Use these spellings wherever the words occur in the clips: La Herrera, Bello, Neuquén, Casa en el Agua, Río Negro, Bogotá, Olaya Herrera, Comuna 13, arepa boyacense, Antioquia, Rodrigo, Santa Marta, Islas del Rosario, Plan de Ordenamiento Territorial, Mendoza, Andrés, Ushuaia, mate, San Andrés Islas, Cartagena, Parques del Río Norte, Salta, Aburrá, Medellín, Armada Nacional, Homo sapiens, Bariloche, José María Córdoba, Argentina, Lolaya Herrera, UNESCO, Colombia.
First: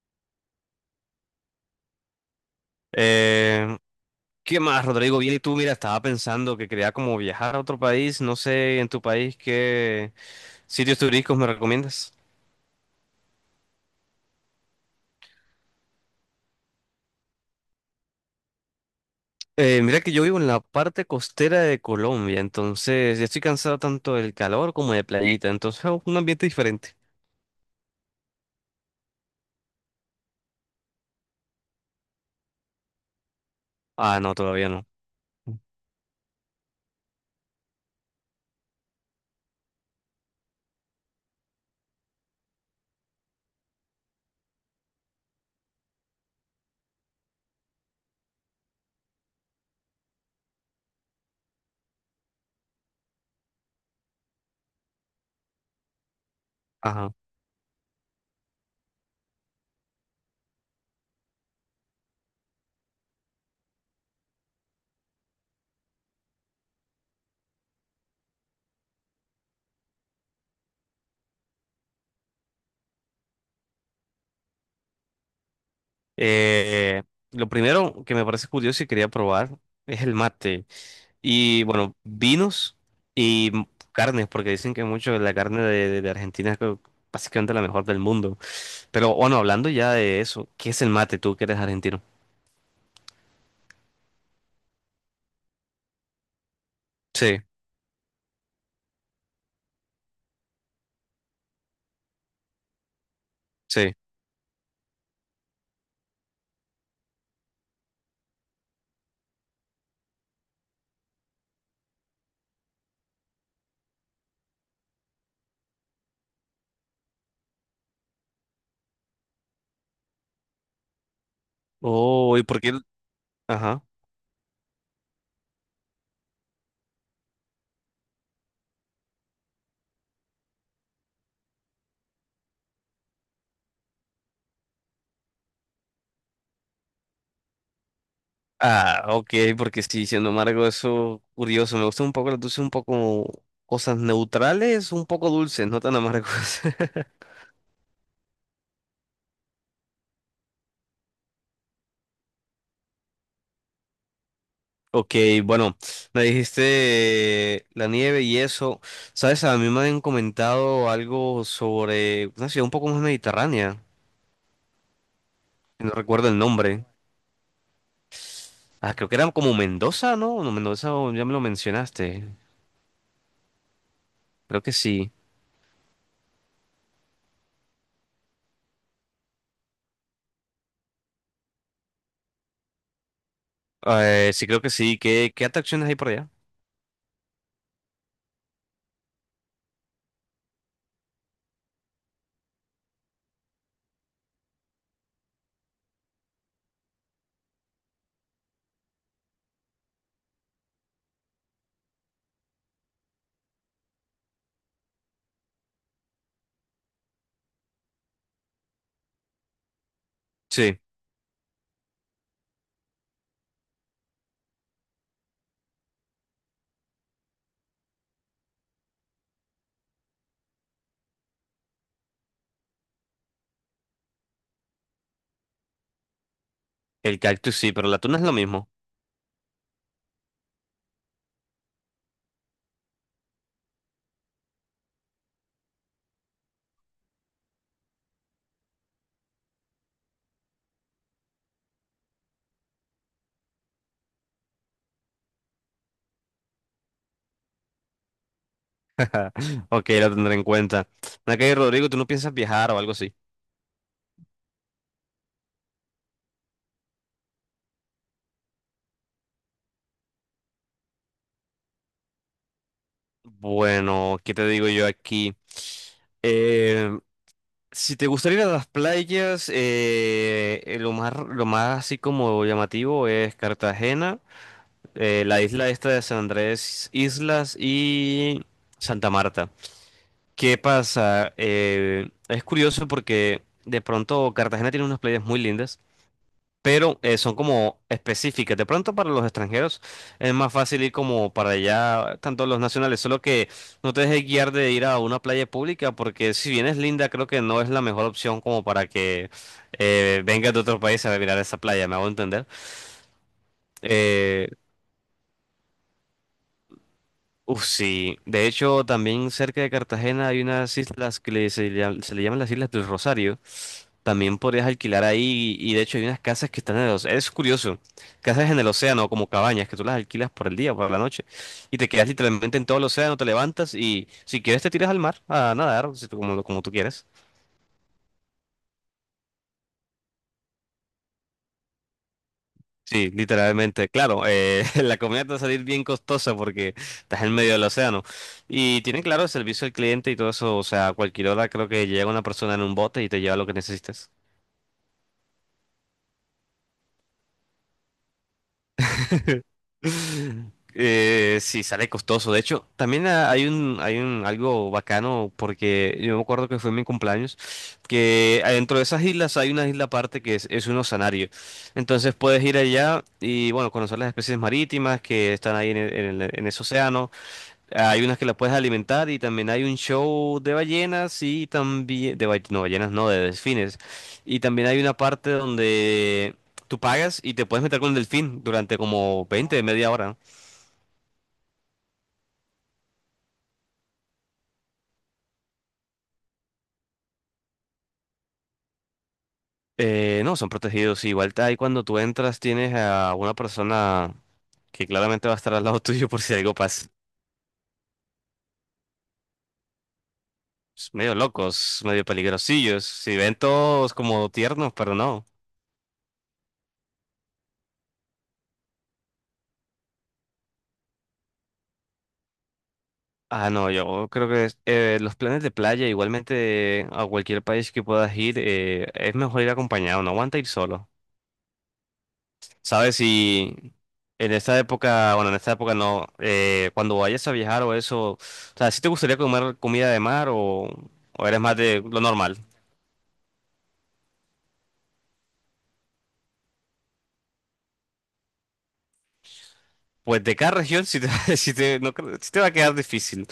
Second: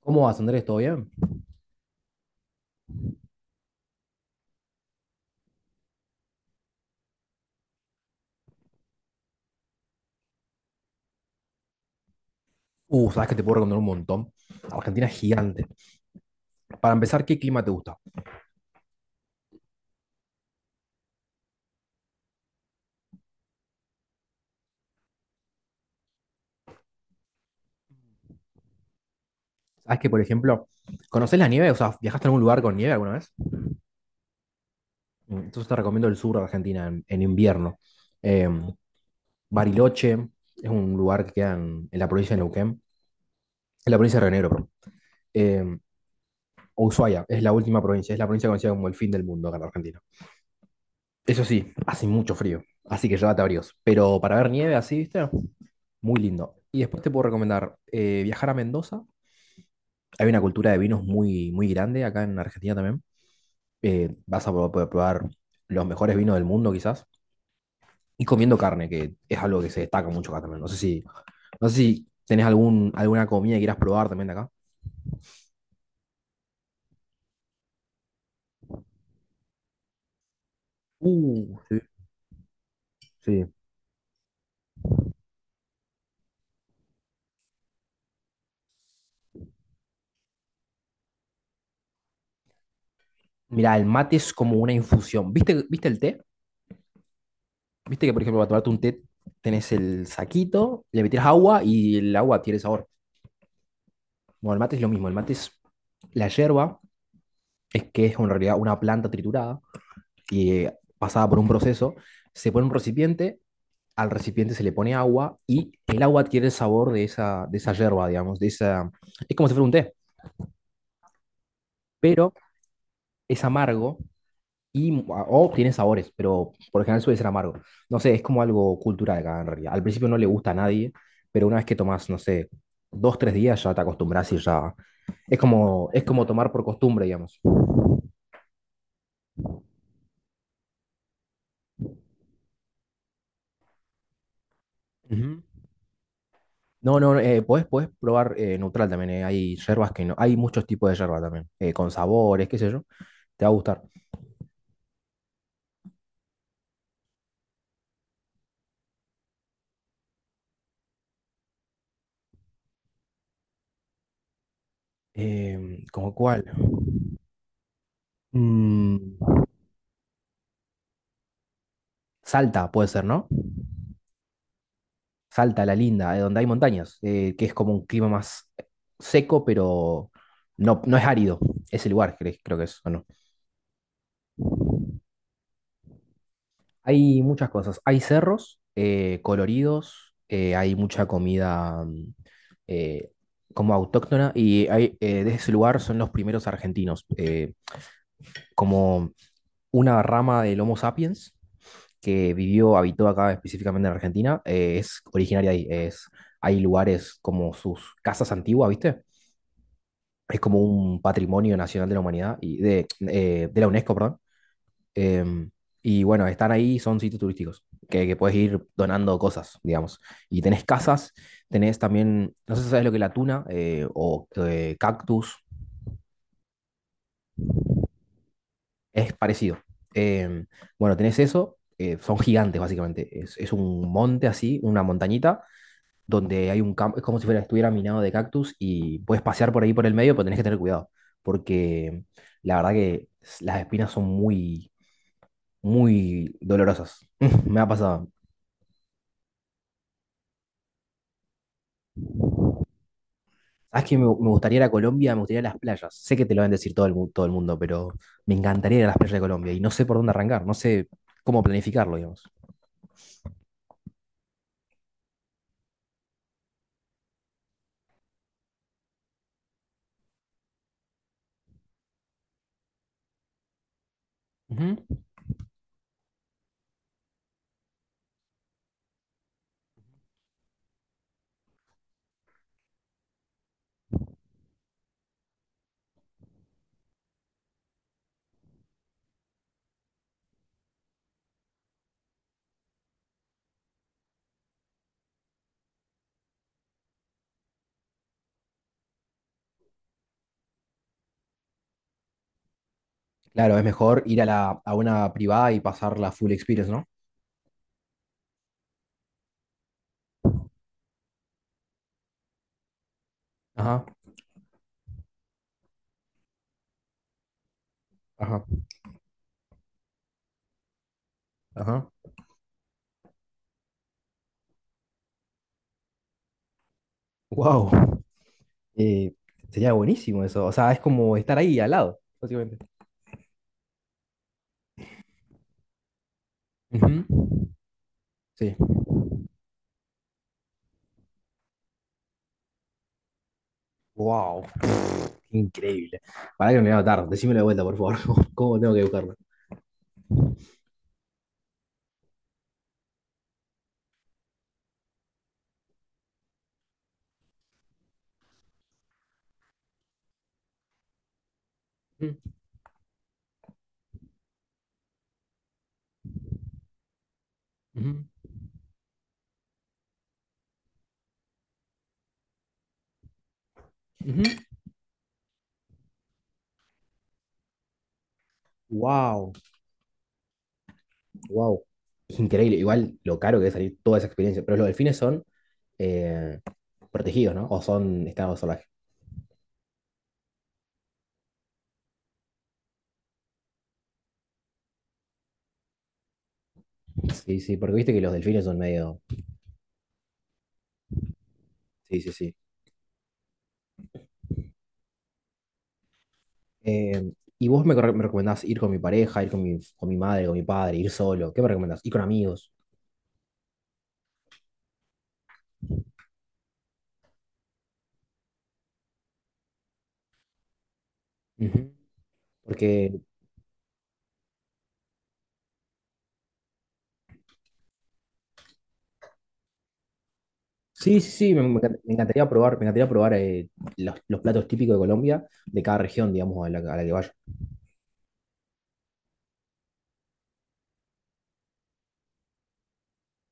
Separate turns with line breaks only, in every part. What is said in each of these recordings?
¿Cómo vas, Andrés? ¿Todo bien?
Eh, ¿Qué más, Rodrigo? Bien, ¿y tú? Mira, estaba pensando que quería como viajar a otro país, no sé, en tu país, ¿qué sitios turísticos me recomiendas?
Sabes que te puedo recomendar un montón. Argentina es gigante. Para empezar, ¿qué clima te gusta?
Mira que yo vivo en la parte costera de Colombia, entonces ya estoy cansado tanto del calor como de playita, entonces oh, un ambiente diferente.
Sabes que, por ejemplo, ¿conoces la nieve? O sea, ¿viajaste a algún lugar con nieve alguna vez?
Ah, no, todavía no.
Entonces te recomiendo el sur de Argentina en invierno. Eh, Bariloche es un lugar que queda en la provincia de Neuquén, en la provincia de Río Negro, perdón. Eh, Ushuaia es la última provincia, es la provincia conocida como el fin del mundo acá en la Argentina. Eso sí, hace mucho frío, así que llévate abrigos. Pero para ver nieve así, ¿viste? Muy lindo. Y después te
Ajá.
puedo recomendar viajar a Mendoza. Hay una cultura de vinos muy, muy grande acá en Argentina también. Vas a poder probar los mejores vinos del mundo quizás. Y comiendo carne, que es algo que se destaca mucho acá también. No sé si tenés alguna comida que quieras probar también de acá.
Eh, lo primero que me parece curioso y quería probar es el mate. Y
Sí,
bueno, vinos y
sí.
carnes, porque dicen que mucho de la carne de Argentina es básicamente la mejor del mundo. Pero bueno, hablando ya de eso, ¿qué es el mate, tú que eres argentino?
Mira, el mate es como una infusión. Viste el té?
Sí,
¿Viste que, por ejemplo, para tomarte un té tenés el saquito, le metés agua y el agua tiene sabor?
sí.
Bueno, el mate es lo mismo. El mate es la yerba, es que es en realidad una planta triturada y pasada por un proceso, se pone un recipiente, al recipiente se le pone agua y el agua adquiere el sabor de de esa yerba, digamos, de esa... Es como si fuera un té, pero
Oh, ¿y por qué?
es
Ajá.
amargo y o tiene sabores, pero por lo general suele ser amargo. No sé, es como algo cultural acá en realidad. Al principio no le gusta a nadie, pero una vez que tomas, no sé, dos, tres días ya te acostumbras y ya... es como tomar por costumbre, digamos.
Ah, ok, porque sí, siendo embargo, eso curioso. Me gusta un poco las dulces, un poco cosas neutrales, un poco
Ujú.
dulces, no tan amargos.
No, no, no, eh, podés, podés probar neutral también. Hay yerbas que no. Hay muchos tipos de yerba también, con sabores, qué sé yo. Te va a gustar.
Ok, bueno, me dijiste la nieve y eso. Sabes, a mí me han comentado algo sobre una ciudad un poco más mediterránea.
Em,
No
¿cómo
recuerdo el
cuál?
nombre. Ah,
Mm.
creo que era como Mendoza, ¿no? No, Mendoza, o ya me lo mencionaste.
Salta puede ser, ¿no?
Creo que sí.
Salta, la linda, donde hay montañas, que es como un clima más seco, pero no es árido. Ese lugar, creo que es, ¿o no?
Sí, creo que sí. ¿Qué, qué atracciones hay por allá?
Hay muchas cosas. Hay cerros coloridos, hay mucha comida eh, como autóctona y hay, de ese lugar son los primeros argentinos, como una rama del Homo sapiens que vivió, habitó acá específicamente en Argentina. Eh, es originaria de ahí. Es, hay lugares como sus casas antiguas, ¿viste? Es como
Sí,
un patrimonio nacional de la humanidad y de la UNESCO, perdón. Em, y bueno, están ahí, son sitios turísticos, que puedes ir donando cosas, digamos. Y tenés casas, tenés también, no sé si sabes lo que es la tuna o cactus,
el cactus sí, pero la tuna es lo mismo.
es parecido. Em, bueno, tenés eso, son gigantes básicamente, es un monte así, una montañita, donde hay un campo, es como si fuera, estuviera minado de cactus y puedes pasear por ahí por el medio, pero tenés que tener cuidado, porque la verdad que las espinas son muy, muy dolorosas. Me ha pasado.
Ok, la tendré en cuenta. Nakay Rodrigo, ¿tú no piensas viajar o algo así?
¿Sabes que me gustaría ir a Colombia? Me gustaría ir a las playas. Sé que te lo van a decir todo el, todo el mundo, pero me encantaría ir a las playas de Colombia y no sé por dónde arrancar, no sé cómo planificarlo, digamos.
Bueno, ¿qué te digo yo aquí? Eh, Si te gustaría ir a las playas, lo más así como llamativo es Cartagena,
Ujú.
la isla esta de San Andrés Islas y Santa Marta. ¿Qué pasa? Es curioso porque de pronto Cartagena tiene unas playas muy lindas, pero son como específicas. De pronto para los extranjeros es más fácil ir como para allá, tanto los nacionales, solo que no te dejes guiar de ir a una playa pública, porque si bien es linda, creo que no es la mejor opción como para que vengas de otro país a mirar esa playa, me hago entender.
Claro, es mejor ir a,
Eh,
la, a una privada y pasar la full experience, ¿no?
sí, de hecho también cerca de Cartagena hay unas islas que se le llaman las Islas del Rosario.
Ajá,
También podrías alquilar ahí y de hecho hay unas casas que están en el océano. Es curioso,
ajá,
casas en el océano, como cabañas que tú las alquilas por el día, por la noche, y
ajá.
te quedas literalmente en todo el océano, te levantas y si quieres te tiras al mar a nadar, si tú- como, como tú quieres.
Wow, sería buenísimo eso. O sea, es como estar ahí al lado, básicamente.
Sí, literalmente, claro, la comida te va a salir bien costosa porque
Ujú.
estás en medio del océano.
Sí.
Y tienen claro el servicio al cliente y todo eso, o sea, a cualquier hora creo que llega una persona en un bote y te lleva lo que necesites.
Wow, increíble. Para que no me voy a notar, decímelo de vuelta, por favor. ¿Cómo tengo que buscarlo?
Sí, sale costoso. De hecho, también ah, hay un algo bacano porque yo me acuerdo que fue en mi cumpleaños, que adentro de esas islas hay una isla aparte que es un oceanario. Entonces puedes ir allá y bueno, conocer las especies marítimas que están ahí en ese océano. Hay unas que las puedes alimentar y también hay un show de ballenas y también no, ballenas no, de delfines. Y también hay una parte donde tú pagas y te puedes meter con el delfín durante como
Wow.
20, media hora.
Wow. Increíble. Igual lo caro que debe salir toda esa experiencia. Pero los delfines son eh, protegidos, ¿no? O son estado salvaje.
No, son protegidos. Igual ahí cuando tú entras tienes a una persona que claramente va a estar al lado tuyo por si algo pasa.
Sí, sí, porque viste que los delfines son medio.
Es medio locos,
Sí,
medio
sí, sí.
peligrosillos. Si ven todos como tiernos, pero no.
Eh, y vos me, me recomendás ir con mi pareja, ir con mi madre, con mi padre, ir solo. ¿Qué me recomendás? Ir con amigos.
Ah, no, yo creo que los planes de playa, igualmente a cualquier país que puedas ir, es mejor ir acompañado, no aguanta ir solo.
Ujú.
¿Sabes?
Porque.
Si en esta época, bueno, en esta época no, cuando vayas a viajar o eso, o sea, ¿si te gustaría comer comida de mar, o,
Sí, sí,
o
sí,
eres más
me
de lo normal?
me encantaría probar los platos típicos de Colombia, de cada región, digamos, a la que vaya.
Pues de cada región sí te, no creo- sí te va a quedar difícil.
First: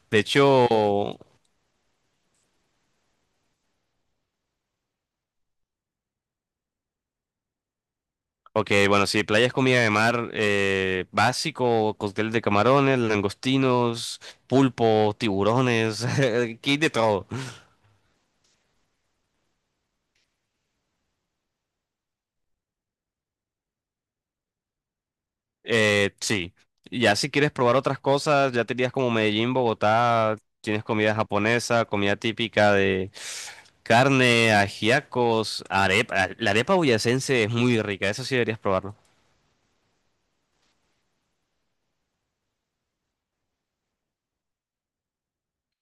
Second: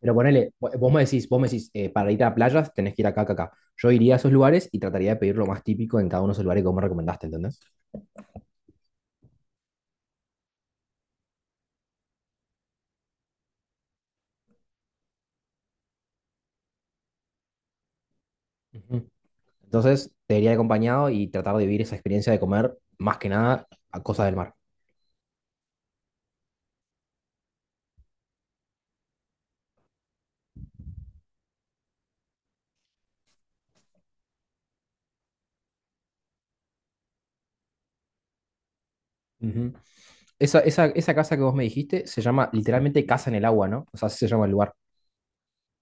Pero
De
ponele,
hecho,
vos me decís, para ir a playas tenés que ir acá, acá, acá. Yo iría a esos lugares y trataría de pedir lo más típico en cada uno de esos lugares que vos me recomendaste, ¿entendés?
ok, bueno, sí, playa es comida de mar, básico, cóctel de camarones, langostinos, pulpo, tiburones, aquí hay de todo.
Ujú. Entonces, te iría acompañado y tratar de vivir esa experiencia de comer, más que nada, a cosas del mar.
Sí, ya si quieres probar otras cosas, ya tenías como Medellín, Bogotá, tienes comida japonesa, comida típica de carne, ajiacos, arepa. La arepa boyacense es muy rica, eso sí deberías probarlo.
Ujú. Esa casa que vos me dijiste se llama literalmente Casa en el Agua, ¿no? O sea, así se llama el lugar.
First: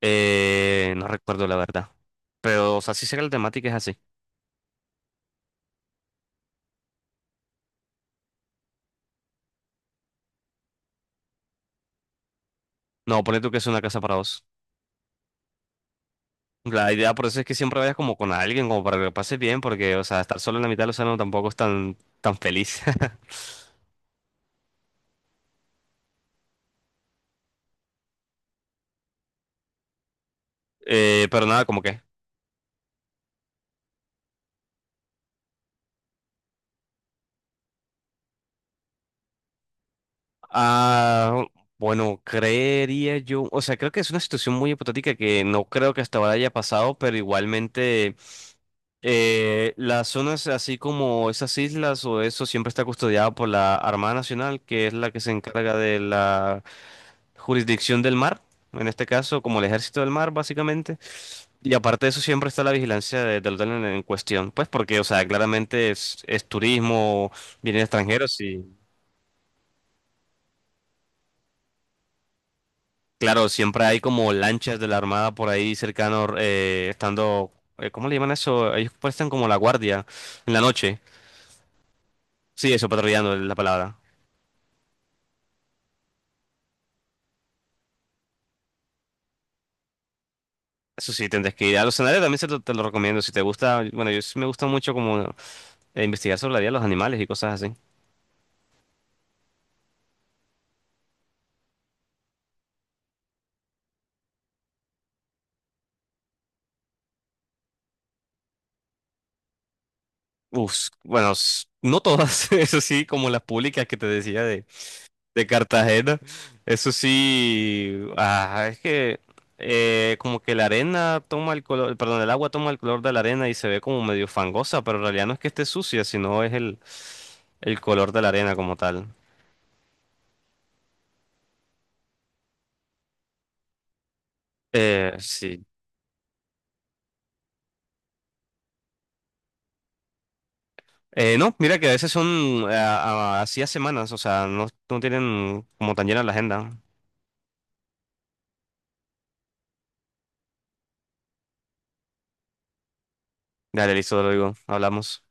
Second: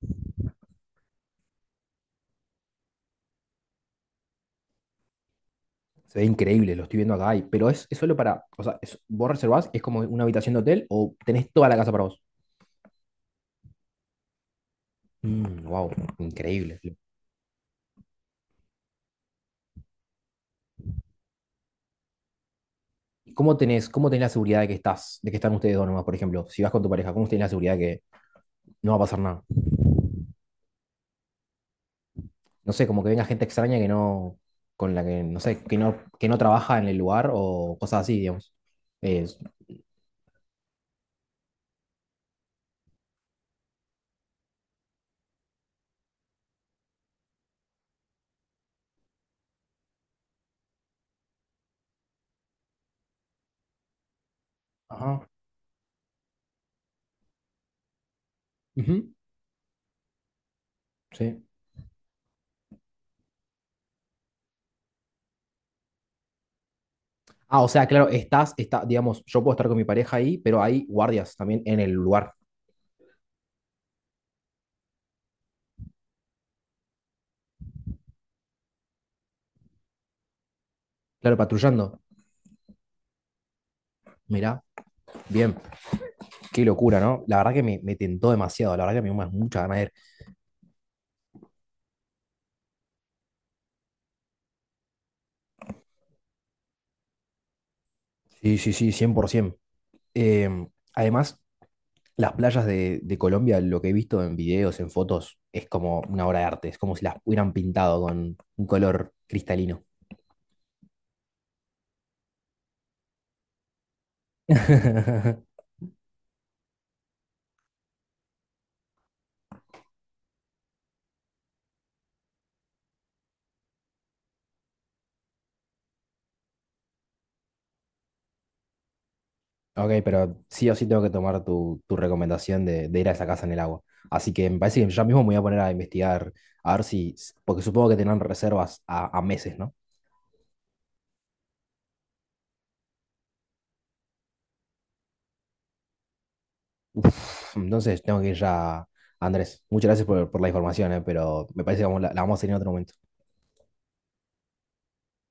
No recuerdo la verdad, pero o sea, sí sé que la temática es así.
Se ve increíble, lo estoy viendo acá, y- pero es solo para, o sea, es- vos reservás, es como una habitación de hotel o tenés toda la casa para vos.
No, ponle tú que es una casa para dos.
Wow, increíble.
La idea por eso es que siempre vayas como con alguien, como para que lo pases bien, porque, o sea, estar solo en la mitad del océano tampoco es tan, tan feliz.
¿Y ¿cómo tenés, cómo tenés la seguridad de que estás, de que están ustedes dos nomás, por ejemplo? Si vas con tu pareja, ¿cómo tenés la seguridad de que no va a pasar nada?
Pero nada, como que.
No sé, como que venga gente extraña que no, con la que, no sé, que no trabaja en el lugar o cosas así, digamos. Es-
Ah, bueno, creería yo. O sea, creo que es una situación muy hipotética que no creo que hasta ahora haya pasado, pero igualmente las zonas así como esas islas o eso siempre está custodiada por la Armada Nacional, que es la que
ajá,
se encarga de la jurisdicción del mar, en este
ujú,
caso como el ejército del mar, básicamente.
sí.
Y aparte de eso, siempre está la vigilancia del hotel en cuestión, pues porque, o sea, claramente es turismo,
Ah, o
vienen
sea, claro,
extranjeros y,
está, digamos, yo puedo estar con mi pareja ahí, pero hay guardias también en el lugar.
claro, siempre hay como lanchas de la Armada por ahí cercano, estando, ¿cómo le llaman eso? Ellos prestan como la guardia en la noche.
Claro, patrullando.
Sí, eso, patrullando es la palabra.
Mirá, bien, qué locura, ¿no? La verdad que me tentó demasiado, la verdad que me dio mucha ganas de ir.
Eso sí, tendrás que ir a los escenarios, también te lo recomiendo, si te gusta, bueno, yo sí me gusta mucho como investigar sobre la vida de los animales y cosas así.
Sí, sí, sí, 100%. Em, además, las playas de Colombia, lo que he visto en videos, en fotos, es como una obra de arte, es como si las hubieran pintado con un color cristalino.
Uf, bueno, no todas, eso sí, como las públicas que te decía de Cartagena. Eso sí, ah, es que como que la arena toma el color, perdón, el agua toma el color de la arena y se ve como medio fangosa, pero en realidad no es que esté sucia, sino es el color de la arena como tal.
Ok, pero sí o sí tengo que tomar tu, tu recomendación de ir a esa casa en el agua. Así que me parece que ya mismo me voy a poner
Sí.
a investigar, a ver si, porque supongo que tendrán reservas a meses, ¿no?
No, mira que a veces son así a semanas, o sea, no, no tienen como tan llena la agenda.
Uf, entonces tengo que ir ya, Andrés. Muchas gracias por la información, pero me parece que vamos, la vamos a tener en otro momento.
Dale, listo, te lo digo, hablamos.